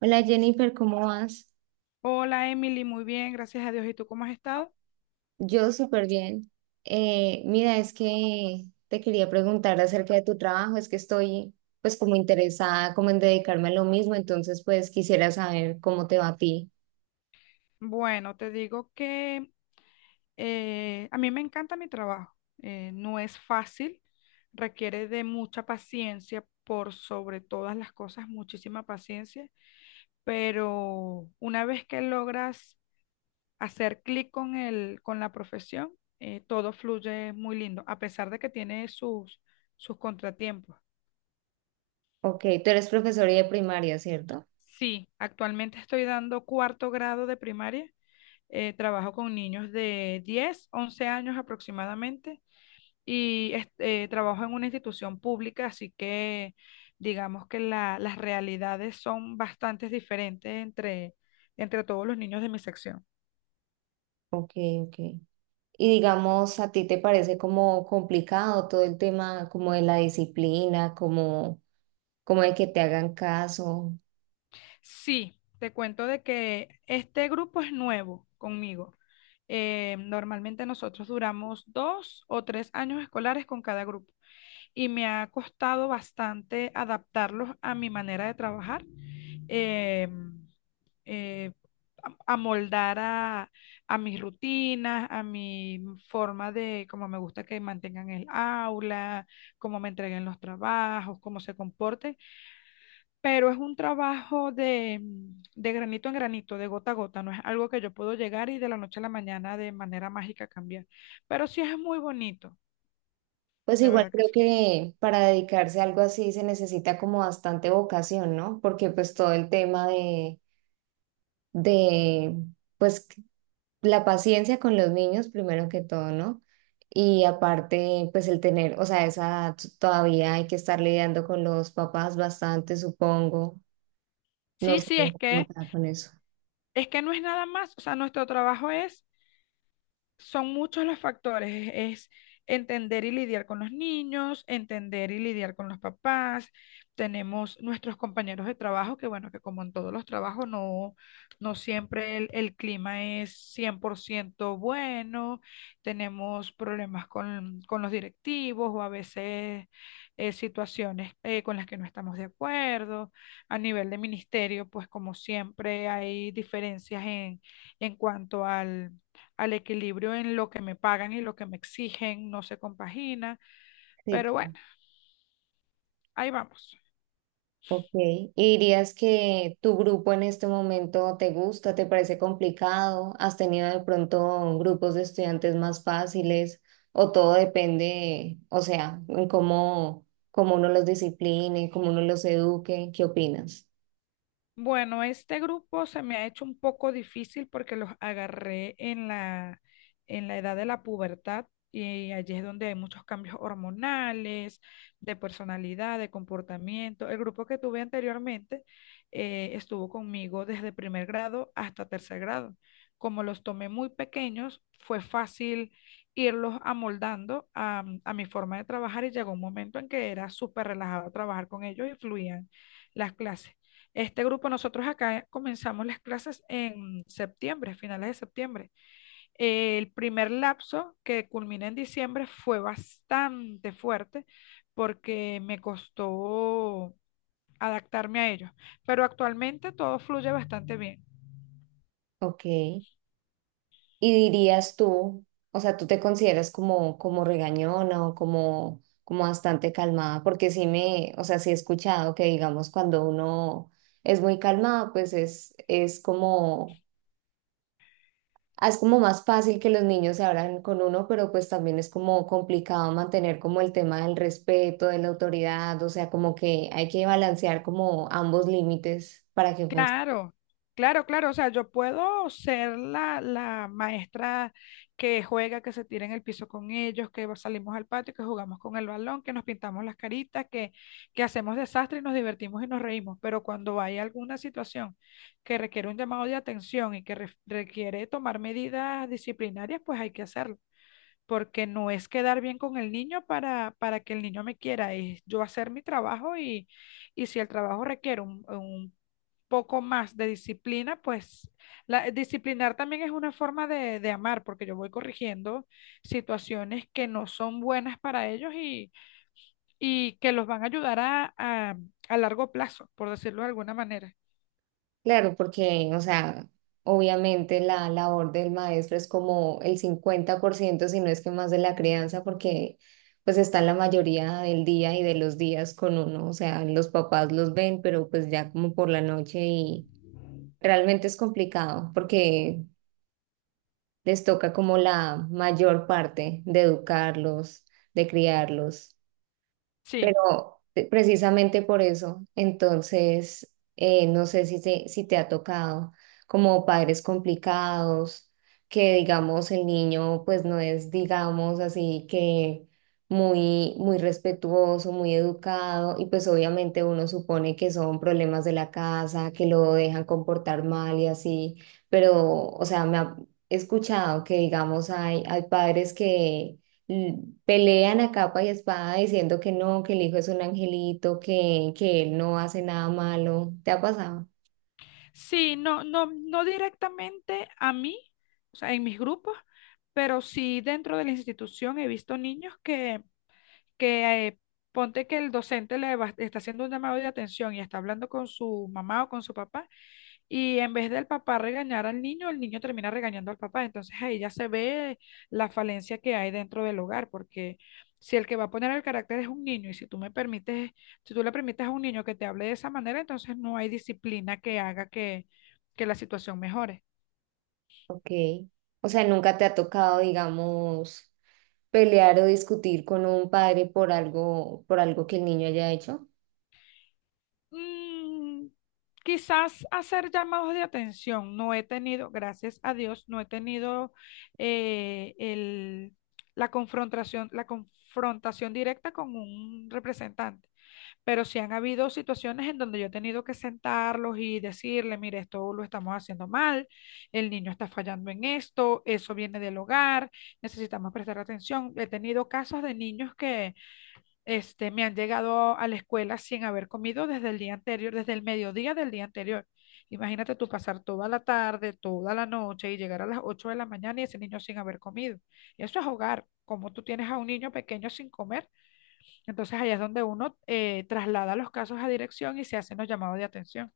Hola Jennifer, ¿cómo vas? Hola Emily, muy bien, gracias a Dios. ¿Y tú cómo has estado? Yo súper bien. Mira, es que te quería preguntar acerca de tu trabajo, es que estoy pues como interesada como en dedicarme a lo mismo, entonces pues quisiera saber cómo te va a ti. Bueno, te digo que a mí me encanta mi trabajo. No es fácil, requiere de mucha paciencia, por sobre todas las cosas, muchísima paciencia, pero una vez que logras hacer clic con con la profesión, todo fluye muy lindo, a pesar de que tiene sus contratiempos. Ok, tú eres profesora de primaria, ¿cierto? Sí, actualmente estoy dando cuarto grado de primaria. Trabajo con niños de 10, 11 años aproximadamente, y este, trabajo en una institución pública, así que digamos que las realidades son bastante diferentes entre todos los niños de mi sección. Ok, ok. Y digamos, ¿a ti te parece como complicado todo el tema como de la disciplina, como, como de que te hagan caso? Sí, te cuento de que este grupo es nuevo conmigo. Normalmente nosotros duramos 2 o 3 años escolares con cada grupo. Y me ha costado bastante adaptarlos a mi manera de trabajar, eh, eh, amoldar a mis rutinas, a mi forma de cómo me gusta que mantengan el aula, cómo me entreguen los trabajos, cómo se comporten, pero es un trabajo de granito en granito, de gota a gota. No es algo que yo puedo llegar y de la noche a la mañana de manera mágica cambiar, pero sí es muy bonito, Pues de igual verdad que creo sí. que para dedicarse a algo así se necesita como bastante vocación, ¿no? Porque pues todo el tema de, pues la paciencia con los niños primero que todo, ¿no? Y aparte, pues el tener, o sea, esa edad todavía hay que estar lidiando con los papás bastante, supongo. No Sí, sé sí, cómo está con eso. es que no es nada más, o sea, nuestro trabajo es son muchos los factores. Es entender y lidiar con los niños, entender y lidiar con los papás. Tenemos nuestros compañeros de trabajo, que bueno, que como en todos los trabajos, no, no siempre el clima es 100% bueno. Tenemos problemas con los directivos o a veces situaciones con las que no estamos de acuerdo. A nivel de ministerio, pues como siempre hay diferencias en cuanto al equilibrio en lo que me pagan y lo que me exigen, no se compagina, Sí, pero bueno, ahí vamos. ok, ¿y dirías que tu grupo en este momento te gusta, te parece complicado? ¿Has tenido de pronto grupos de estudiantes más fáciles? ¿O todo depende, o sea, en cómo, cómo uno los discipline, cómo uno los eduque? ¿Qué opinas? Bueno, este grupo se me ha hecho un poco difícil porque los agarré en la edad de la pubertad, y allí es donde hay muchos cambios hormonales, de personalidad, de comportamiento. El grupo que tuve anteriormente estuvo conmigo desde primer grado hasta tercer grado. Como los tomé muy pequeños, fue fácil irlos amoldando a mi forma de trabajar, y llegó un momento en que era súper relajado trabajar con ellos y fluían las clases. Este grupo, nosotros acá comenzamos las clases en septiembre, finales de septiembre. El primer lapso que culmina en diciembre fue bastante fuerte porque me costó adaptarme a ellos, pero actualmente todo fluye bastante bien. Ok, ¿y dirías tú, o sea, tú te consideras como, como regañona o como, como bastante calmada? Porque sí me, o sea, sí he escuchado que digamos cuando uno es muy calmado, pues es como ah, es como más fácil que los niños se abran con uno, pero pues también es como complicado mantener como el tema del respeto, de la autoridad, o sea, como que hay que balancear como ambos límites para que funcione. Claro, claro, claro. O sea, yo puedo ser la maestra que juega, que se tira en el piso con ellos, que salimos al patio, que jugamos con el balón, que nos pintamos las caritas, que hacemos desastre y nos divertimos y nos reímos. Pero cuando hay alguna situación que requiere un llamado de atención y que requiere tomar medidas disciplinarias, pues hay que hacerlo. Porque no es quedar bien con el niño para que el niño me quiera, es yo hacer mi trabajo y si el trabajo requiere un poco más de disciplina, pues disciplinar también es una forma de amar, porque yo voy corrigiendo situaciones que no son buenas para ellos y que los van a ayudar a largo plazo, por decirlo de alguna manera. Claro, porque, o sea, obviamente la labor del maestro es como el 50% si no es que más de la crianza, porque pues están la mayoría del día y de los días con uno, o sea, los papás los ven, pero pues ya como por la noche y realmente es complicado porque les toca como la mayor parte de educarlos, de criarlos. Sí, Pero precisamente por eso, entonces, no sé si te, si te ha tocado como padres complicados, que digamos el niño pues no es, digamos así que muy, muy respetuoso, muy educado, y pues obviamente uno supone que son problemas de la casa, que lo dejan comportar mal y así, pero, o sea, me ha he escuchado que digamos hay, hay padres que pelean a capa y espada diciendo que no, que el hijo es un angelito, que él no hace nada malo. ¿Te ha pasado? sí, no, no, no directamente a mí, o sea, en mis grupos, pero sí dentro de la institución he visto niños que ponte que el docente está haciendo un llamado de atención y está hablando con su mamá o con su papá. Y en vez del papá regañar al niño, el niño termina regañando al papá. Entonces ahí ya se ve la falencia que hay dentro del hogar, porque si el que va a poner el carácter es un niño, y si tú me permites, si tú le permites a un niño que te hable de esa manera, entonces no hay disciplina que haga que la situación mejore. Ok. O sea, nunca te ha tocado, digamos, pelear o discutir con un padre por algo que el niño haya hecho. Mm, Quizás hacer llamados de atención. No he tenido, gracias a Dios, no he tenido eh, el, la confrontación directa con un representante. Pero sí han habido situaciones en donde yo he tenido que sentarlos y decirle, mire, esto lo estamos haciendo mal, el niño está fallando en esto, eso viene del hogar, necesitamos prestar atención. He tenido casos de niños que este, me han llegado a la escuela sin haber comido desde el día anterior, desde el mediodía del día anterior. Imagínate tú pasar toda la tarde, toda la noche y llegar a las 8 de la mañana y ese niño sin haber comido. Eso es hogar. Como tú tienes a un niño pequeño sin comer? Entonces allá es donde uno traslada los casos a dirección y se hacen los llamados de atención.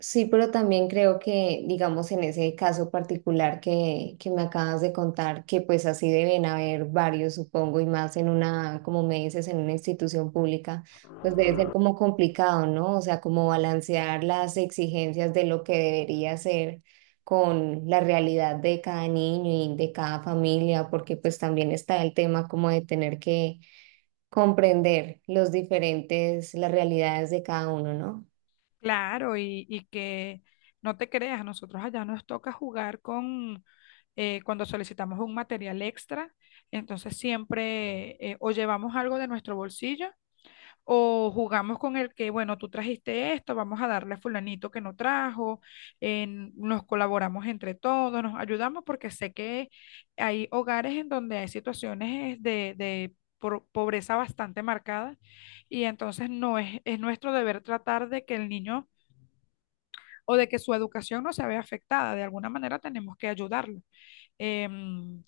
Sí, pero también creo que, digamos, en ese caso particular que me acabas de contar, que pues así deben haber varios, supongo, y más en una, como me dices, en una institución pública, pues debe ser como complicado, ¿no? O sea, como balancear las exigencias de lo que debería ser con la realidad de cada niño y de cada familia, porque pues también está el tema como de tener que comprender los diferentes, las realidades de cada uno, ¿no? Claro, y que no te creas, nosotros allá nos toca jugar con, cuando solicitamos un material extra, entonces siempre o llevamos algo de nuestro bolsillo, o jugamos con el que, bueno, tú trajiste esto, vamos a darle a fulanito que no trajo. Nos colaboramos entre todos, nos ayudamos porque sé que hay hogares en donde hay situaciones de pobreza bastante marcada, y entonces no es, es nuestro deber tratar de que el niño, o de que su educación, no se vea afectada. De alguna manera tenemos que ayudarlo. Em,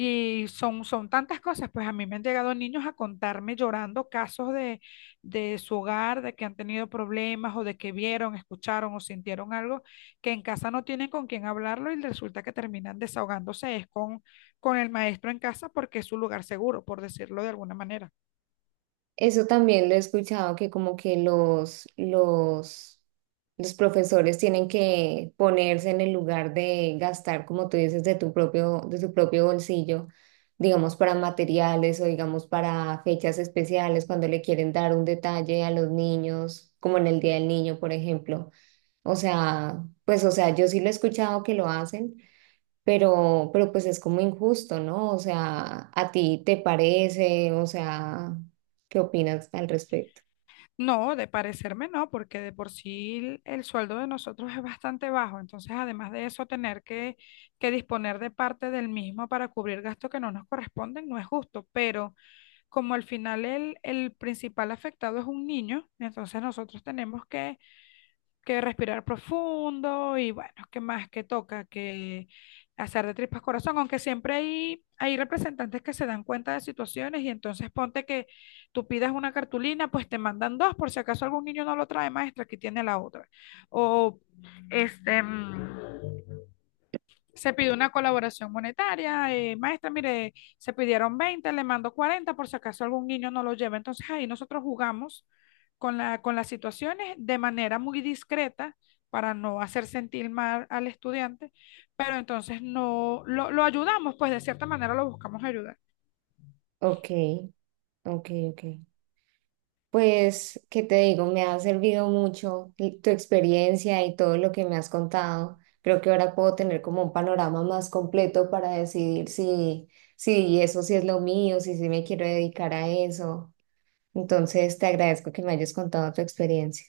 y son tantas cosas. Pues a mí me han llegado niños a contarme llorando casos de su hogar, de que han tenido problemas o de que vieron, escucharon o sintieron algo que en casa no tienen con quién hablarlo, y resulta que terminan desahogándose es con el maestro en casa porque es su lugar seguro, por decirlo de alguna manera. Eso también lo he escuchado, que como que los profesores tienen que ponerse en el lugar de gastar, como tú dices, de tu propio bolsillo, digamos, para materiales o digamos para fechas especiales, cuando le quieren dar un detalle a los niños, como en el Día del Niño, por ejemplo. O sea, pues, o sea, yo sí lo he escuchado que lo hacen pero pues es como injusto, ¿no? O sea, ¿a ti te parece? O sea, ¿qué opinas al respecto? No, de parecerme no, porque de por sí el sueldo de nosotros es bastante bajo. Entonces, además de eso, tener que disponer de parte del mismo para cubrir gastos que no nos corresponden no es justo. Pero como al final el principal afectado es un niño, entonces nosotros tenemos que respirar profundo y bueno, ¿qué más que toca? Que hacer de tripas corazón, aunque siempre hay representantes que se dan cuenta de situaciones, y entonces ponte que tú pidas una cartulina, pues te mandan dos por si acaso algún niño no lo trae, maestra, aquí tiene la otra. O este, se pidió una colaboración monetaria, maestra, mire, se pidieron 20, le mando 40 por si acaso algún niño no lo lleva. Entonces ahí nosotros jugamos con con las situaciones de manera muy discreta para no hacer sentir mal al estudiante, pero entonces no lo ayudamos, pues de cierta manera lo buscamos ayudar. Ok, ok, ok. Pues, ¿qué te digo? Me ha servido mucho y- tu experiencia y todo lo que me has contado. Creo que ahora puedo tener como un panorama más completo para decidir si, si eso sí es lo mío, si sí me quiero dedicar a eso. Entonces, te agradezco que me hayas contado tu experiencia.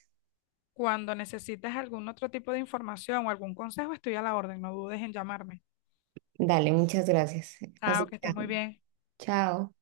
Cuando necesites algún otro tipo de información o algún consejo, estoy a la orden, no dudes en llamarme. Dale, muchas gracias. Chao, Así que que, estés muy bien. chao.